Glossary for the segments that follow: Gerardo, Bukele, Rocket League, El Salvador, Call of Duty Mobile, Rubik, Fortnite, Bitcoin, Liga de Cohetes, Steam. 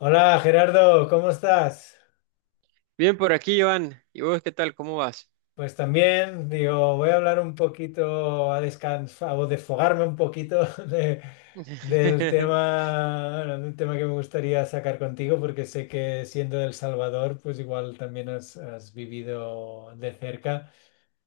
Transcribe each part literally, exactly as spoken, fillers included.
Hola Gerardo, ¿cómo estás? Bien por aquí, Joan. ¿Y vos qué tal? ¿Cómo vas? Pues también, digo, voy a hablar un poquito, a descansar o desfogarme un poquito de- del tema, bueno, de un tema que me gustaría sacar contigo, porque sé que siendo de El Salvador, pues igual también has, has vivido de cerca.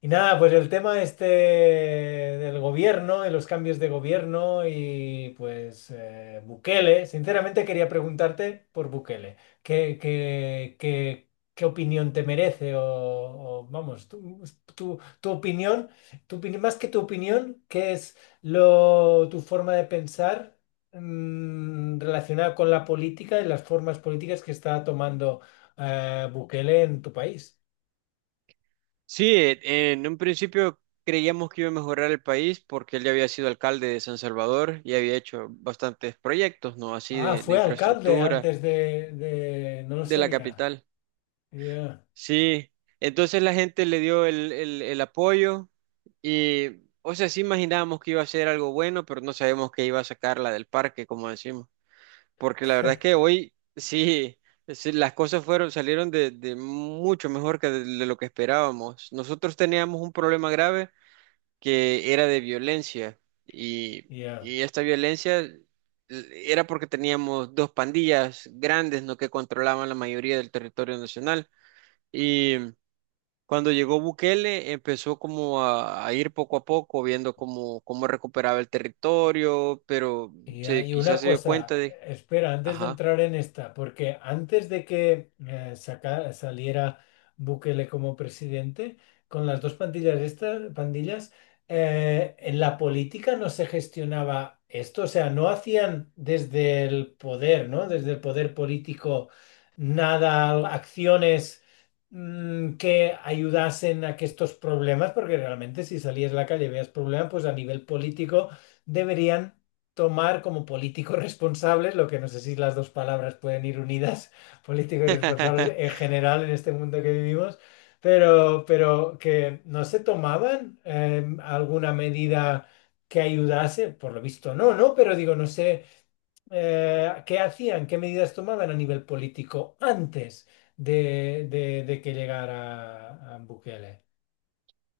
Y nada, pues el tema este del gobierno, de los cambios de gobierno y pues eh, Bukele, sinceramente quería preguntarte por Bukele, ¿qué, qué, qué, qué opinión te merece? O, o, vamos, tu, tu, tu opinión, tu opini- más que tu opinión, ¿qué es lo, tu forma de pensar mm, relacionada con la política y las formas políticas que está tomando eh, Bukele en tu país? Sí, eh, en un principio creíamos que iba a mejorar el país porque él ya había sido alcalde de San Salvador y había hecho bastantes proyectos, ¿no? Así Ah, de, de fue alcalde infraestructura antes de, de- no lo de la sabía. capital. Ya, Sí, entonces la gente le dio el, el, el apoyo y, o sea, sí imaginábamos que iba a ser algo bueno, pero no sabemos que iba a sacarla del parque, como decimos. Porque la verdad es que hoy sí, sí, las cosas fueron, salieron de, de mucho mejor que de, de lo que esperábamos. Nosotros teníamos un problema grave que era de violencia y, ya. y esta violencia l- era porque teníamos dos pandillas grandes, ¿no?, que controlaban la mayoría del territorio nacional y cuando llegó Bukele, empezó como a, a ir poco a poco, viendo cómo, cómo recuperaba el territorio, pero Y se, hay una quizás se dio cuenta cosa, de... espera, antes de Ajá. entrar en esta, porque antes de que eh, saca- saliera Bukele como presidente, con las dos pandillas estas, pandillas, eh, en la política no se gestionaba esto, o sea, no hacían desde el poder, ¿no? Desde el poder político nada, acciones, mm, que ayudasen a que estos problemas, porque realmente si salías a la calle y veías problemas, pues a nivel político deberían tomar como políticos responsables, lo que no sé si las dos palabras pueden ir unidas, políticos y responsables en general en este mundo que vivimos, pero, pero que no se tomaban eh, alguna medida que ayudase, por lo visto no, ¿no? Pero digo, no sé eh, qué hacían, qué medidas tomaban a nivel político antes de, de- de que llegara a, a Bukele.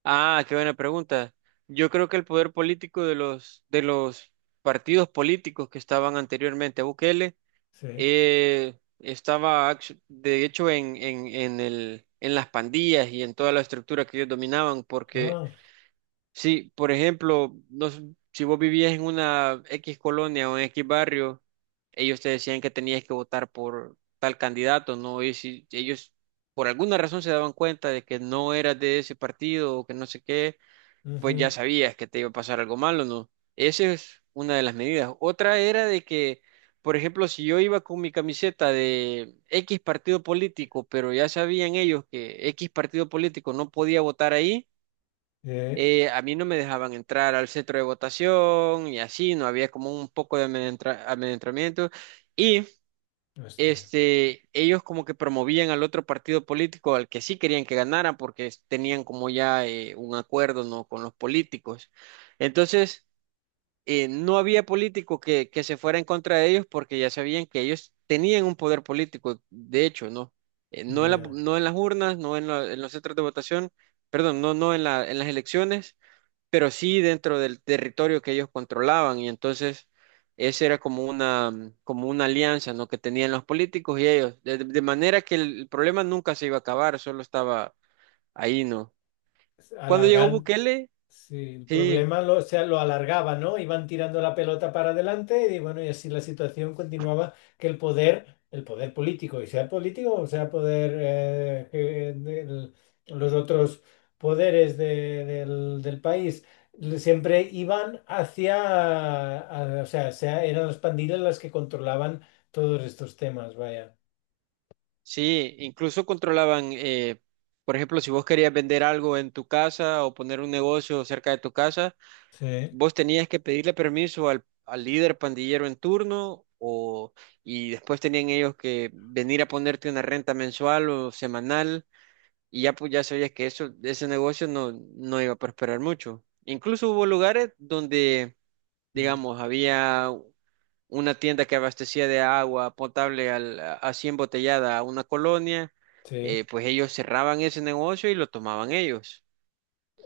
Ah, qué buena pregunta. Yo creo que el poder político de los, de los partidos políticos que estaban anteriormente a Bukele Sí. eh, estaba, actu- de hecho, en, en, en el, en las pandillas y en toda la estructura que ellos dominaban, porque Ah, si, por ejemplo, no, s- si vos vivías en una X colonia o en X barrio, ellos te decían que tenías que votar por tal candidato, ¿no? Y si ellos por alguna razón se daban cuenta de que no eras de ese partido o que no sé qué, pues ya ujú. sabías que te iba a pasar algo malo, ¿no? Esa es una de las medidas. Otra era de que, por ejemplo, si yo iba con mi camiseta de X partido político, pero ya sabían ellos que X partido político no podía votar ahí, Eh, eh, a mí no me dejaban entrar al centro de votación y así, no había como un poco de amedrentra- amedrentamiento. Y hostia. este, ellos como que promovían al otro partido político al que sí querían que ganara porque es- tenían como ya eh, un acuerdo, ¿no?, con los políticos. Entonces, eh, no había político que, que se fuera en contra de ellos porque ya sabían que ellos tenían un poder político, de hecho, ¿no? Eh, no Y en la- eh, No en las urnas, no en, la- en los centros de votación, perdón, no, no en la- en las elecciones, pero sí dentro del territorio que ellos controlaban, y entonces esa era como una, mm, como una alianza, ¿no?, que tenían los políticos y ellos, de, de manera que el problema nunca se iba a acabar, solo estaba ahí, ¿no? Cuando llegó alargando. Bukele, Sí, el sí, problema lo, o sea, lo alargaba, ¿no? Iban tirando la pelota para adelante y bueno, y así la situación continuaba que el poder, el poder político, y sea político o sea poder, eh, que del- los otros poderes de- del, del país, le- siempre iban hacia, a- o sea, sea- eran las pandillas las que controlaban todos estos temas, vaya. sí, incluso controlaban, eh, por ejemplo, si vos querías vender algo en tu casa o poner un negocio cerca de tu casa, Sí. vos tenías que pedirle permiso al, al líder pandillero en turno o, y después tenían ellos que venir a ponerte una renta mensual o semanal, y ya, pues ya sabías que eso, ese negocio no, no iba a prosperar mucho. Incluso hubo lugares donde, Mm. digamos, había una tienda que abastecía de agua potable al, así embotellada a una colonia, Sí. eh, pues ellos cerraban ese negocio y lo tomaban ellos.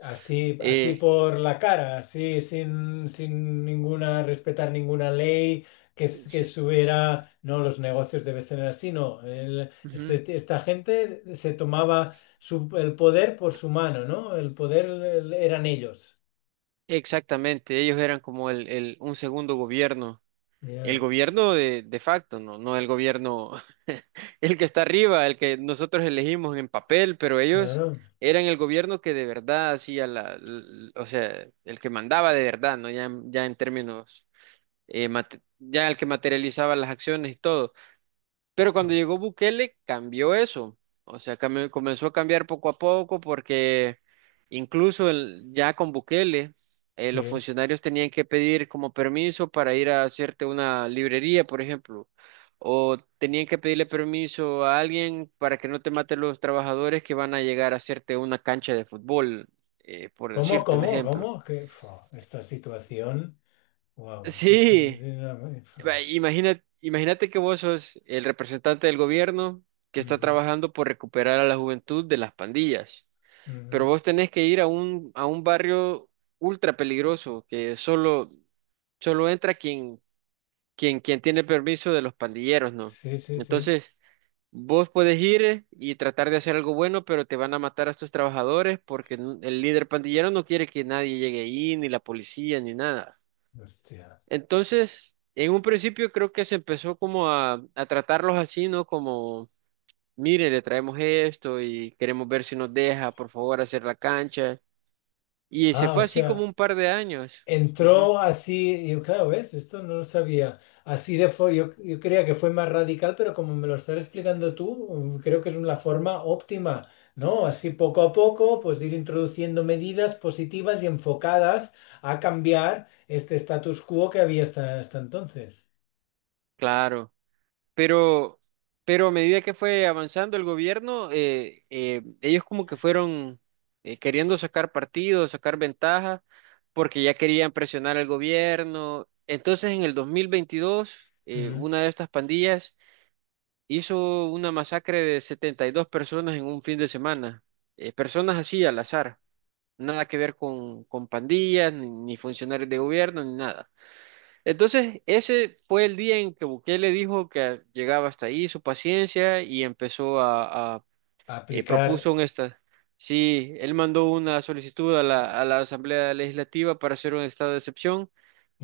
Así, así Eh, por la cara, así sin, sin ninguna, respetar ninguna ley que, s- que sí, es- subiera, no, los negocios deben ser así, no. El- este- esta gente se tomaba su- el poder por su mano, ¿no? El poder el- eran ellos. Exactamente, ellos eran como el, el- un segundo gobierno, el Ya, gobierno de, de facto, no, no el gobierno, el que está arriba, el que nosotros elegimos en papel, pero ellos claro. eran el gobierno que de verdad hacía la, l- o sea, el que mandaba de verdad, ¿no? Ya, en- ya en términos, eh, mate- ya el que materializaba las acciones y todo. Pero cuando llegó Bukele, cambió eso. O sea, cambió- comenzó a cambiar poco a poco porque incluso el- ya con Bukele, eh, los Sí. funcionarios tenían que pedir como permiso para ir a hacerte una librería, por ejemplo, o tenían que pedirle permiso a alguien para que no te maten los trabajadores que van a llegar a hacerte una cancha de fútbol, eh, por ¿Cómo, decirte un cómo, cómo? ejemplo. Que, fua, esta situación, wow, es que es Sí, una fua. va, Imagina, imagínate que vos sos el representante del gobierno que está Ujú, trabajando por recuperar a la juventud de las pandillas, pero ujú. vos tenés que ir a un, a un barrio ultra peligroso que solo, solo entra quien, quien, quien tiene permiso de los pandilleros, ¿no? Sí, sí, sí. Entonces, vos podés ir y tratar de hacer algo bueno, pero te van a matar a estos trabajadores porque n- el líder pandillero no quiere que nadie llegue ahí, ni la policía, ni nada. Hostia. Entonces, en un principio creo que se empezó como a, a tratarlos así, ¿no? Como, mire, le traemos esto y queremos ver si nos deja, por favor, hacer la cancha. Y se Ah, o fue así como sea. un par de años. Ujú, Entró así, y yo, claro, ¿ves? Esto no lo sabía. Así de fue, yo, yo creía que fue más radical, pero como me lo estás explicando tú, mm, creo que es una forma óptima, ¿no? Así poco a poco, pues ir introduciendo medidas positivas y enfocadas a cambiar este status quo que había hasta, hasta entonces. claro. Pero, pero a medida que fue avanzando el gobierno, eh, eh, ellos como que fueron eh, queriendo sacar partido, sacar ventaja, porque ya querían presionar al gobierno. Entonces, en el dos mil veintidós, eh, Ujú. una de estas pandillas hizo una masacre de setenta y dos personas en un fin de semana. Eh, personas así al azar, nada que ver con, con pandillas, ni, ni funcionarios de gobierno, ni nada. Entonces, ese fue el día en que Bukele dijo que llegaba hasta ahí su paciencia y empezó a, eh, Aplicar, propuso un esta. Sí, él mandó una solicitud a la, a la Asamblea Legislativa para hacer un estado de excepción,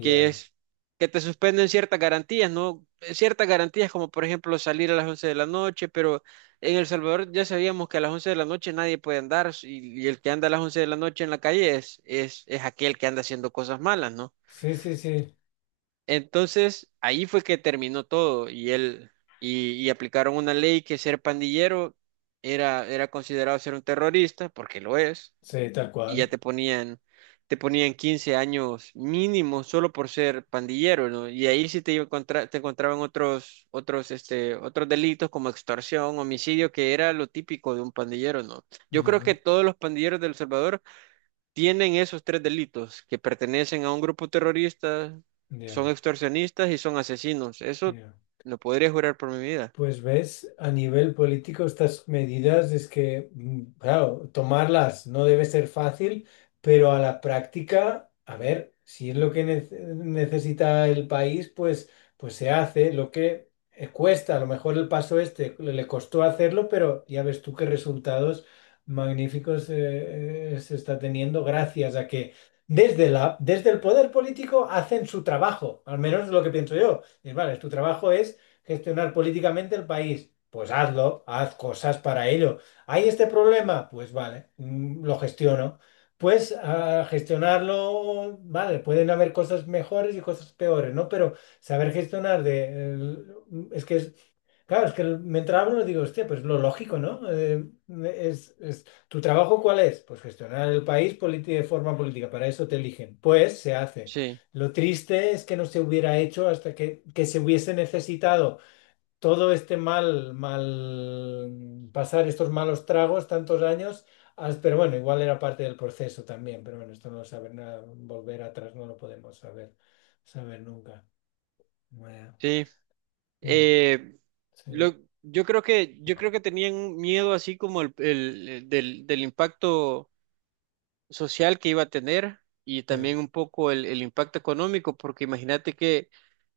que es que te suspenden ciertas garantías, ¿no? Ciertas garantías como por ejemplo salir a las once de la noche, pero en El Salvador ya sabíamos que a las once de la noche nadie puede andar, y, y el que anda a las once de la noche en la calle es, es, es aquel que anda haciendo cosas malas, ¿no? Sí, sí, sí, Entonces, ahí fue que terminó todo y él y, y aplicaron una ley que ser pandillero era, era considerado ser un terrorista, porque lo es, sí, tal y ya cual. te ponían, te ponían quince años mínimo solo por ser pandillero, ¿no? Y ahí sí te iba a encontrar- te encontraban otros, otros, este, otros delitos como extorsión, homicidio, que era lo típico de un pandillero, ¿no? Yo creo que Ujú. todos los pandilleros de El Salvador tienen esos tres delitos, que pertenecen a un grupo terrorista, Ya, son extorsionistas y son asesinos. Eso ya. lo podría jurar por mi vida. Pues ves, a nivel político estas medidas es que, mm, claro, tomarlas no debe ser fácil, pero a la práctica, a ver, si es lo que nece- necesita el país, pues, pues se hace lo que eh, cuesta. A lo mejor el paso este le le costó hacerlo, pero ya ves tú qué resultados magníficos, eh, eh, se está teniendo gracias a que desde la, desde el poder político hacen su trabajo, al menos es lo que pienso yo. Y, vale, tu trabajo es gestionar políticamente el país. Pues hazlo, haz cosas para ello. ¿Hay este problema? Pues vale, mm, lo gestiono. Pues a gestionarlo, vale, pueden haber cosas mejores y cosas peores, ¿no? Pero saber gestionar de... el- es que es... Claro, es que el- mientras hablo digo, hostia, pues lo lógico, ¿no? Eh, es, es- ¿tu trabajo cuál es? Pues gestionar el país, politi- de forma política, para eso te eligen. Pues se hace. Sí, Lo triste es que no se hubiera hecho hasta que, que se hubiese necesitado todo este mal, mal, pasar estos malos tragos tantos años, as- pero bueno, igual era parte del proceso también, pero bueno, esto no lo saber nada, volver atrás no lo podemos saber, saber nunca. Bueno, sí. eh, Eh, lo- sí, yo creo que, yo creo que tenían un miedo así como el, el- el del, del impacto social que iba a tener, y eh, también un poco el, el impacto económico, porque imagínate que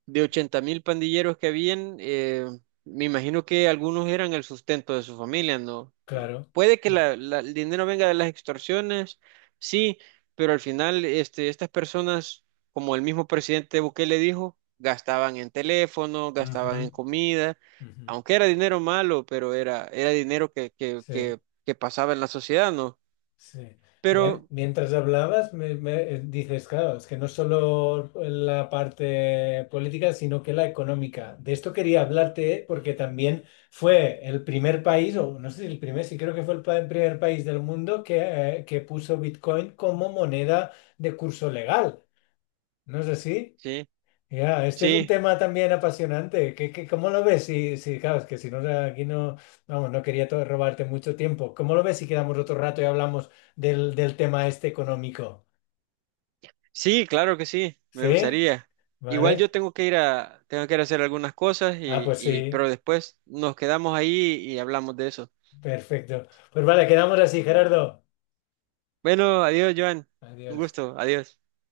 de ochenta mil pandilleros que habían, eh, me imagino que algunos eran el sustento de su familia, ¿no? Eh, claro. puede que Mm. la- la- el dinero venga de las extorsiones, sí, pero al final este, estas personas, como el mismo presidente Bukele dijo, gastaban en teléfono, gastaban Ujú, en comida, ujú. aunque era dinero malo, pero era, era dinero que, que, Sí. que, que pasaba en la sociedad, ¿no? Sí. Me- Pero mientras hablabas, me, me- eh, dices, claro, es que no solo la parte política, sino que la económica. De esto quería hablarte porque también fue el primer país, o no sé si el primer, sí creo que fue el pa- primer país del mundo que, eh, que puso Bitcoin como moneda de curso legal. ¿No es así? sí, Ya, este es un sí. tema también apasionante. ¿Qué, qué- cómo lo ves? Si, si, claro, es que si no, aquí no, vamos, no quería to- robarte mucho tiempo. ¿Cómo lo ves si quedamos otro rato y hablamos del, del tema este económico? Sí, claro que sí, me ¿Sí? gustaría. Igual yo ¿Vale? tengo que ir a, tengo que ir a hacer algunas cosas Ah, y, pues y, sí, pero después nos quedamos ahí y hablamos de eso. perfecto. Pues vale, quedamos así, Gerardo. Bueno, adiós, Joan. Un Adiós. gusto, adiós.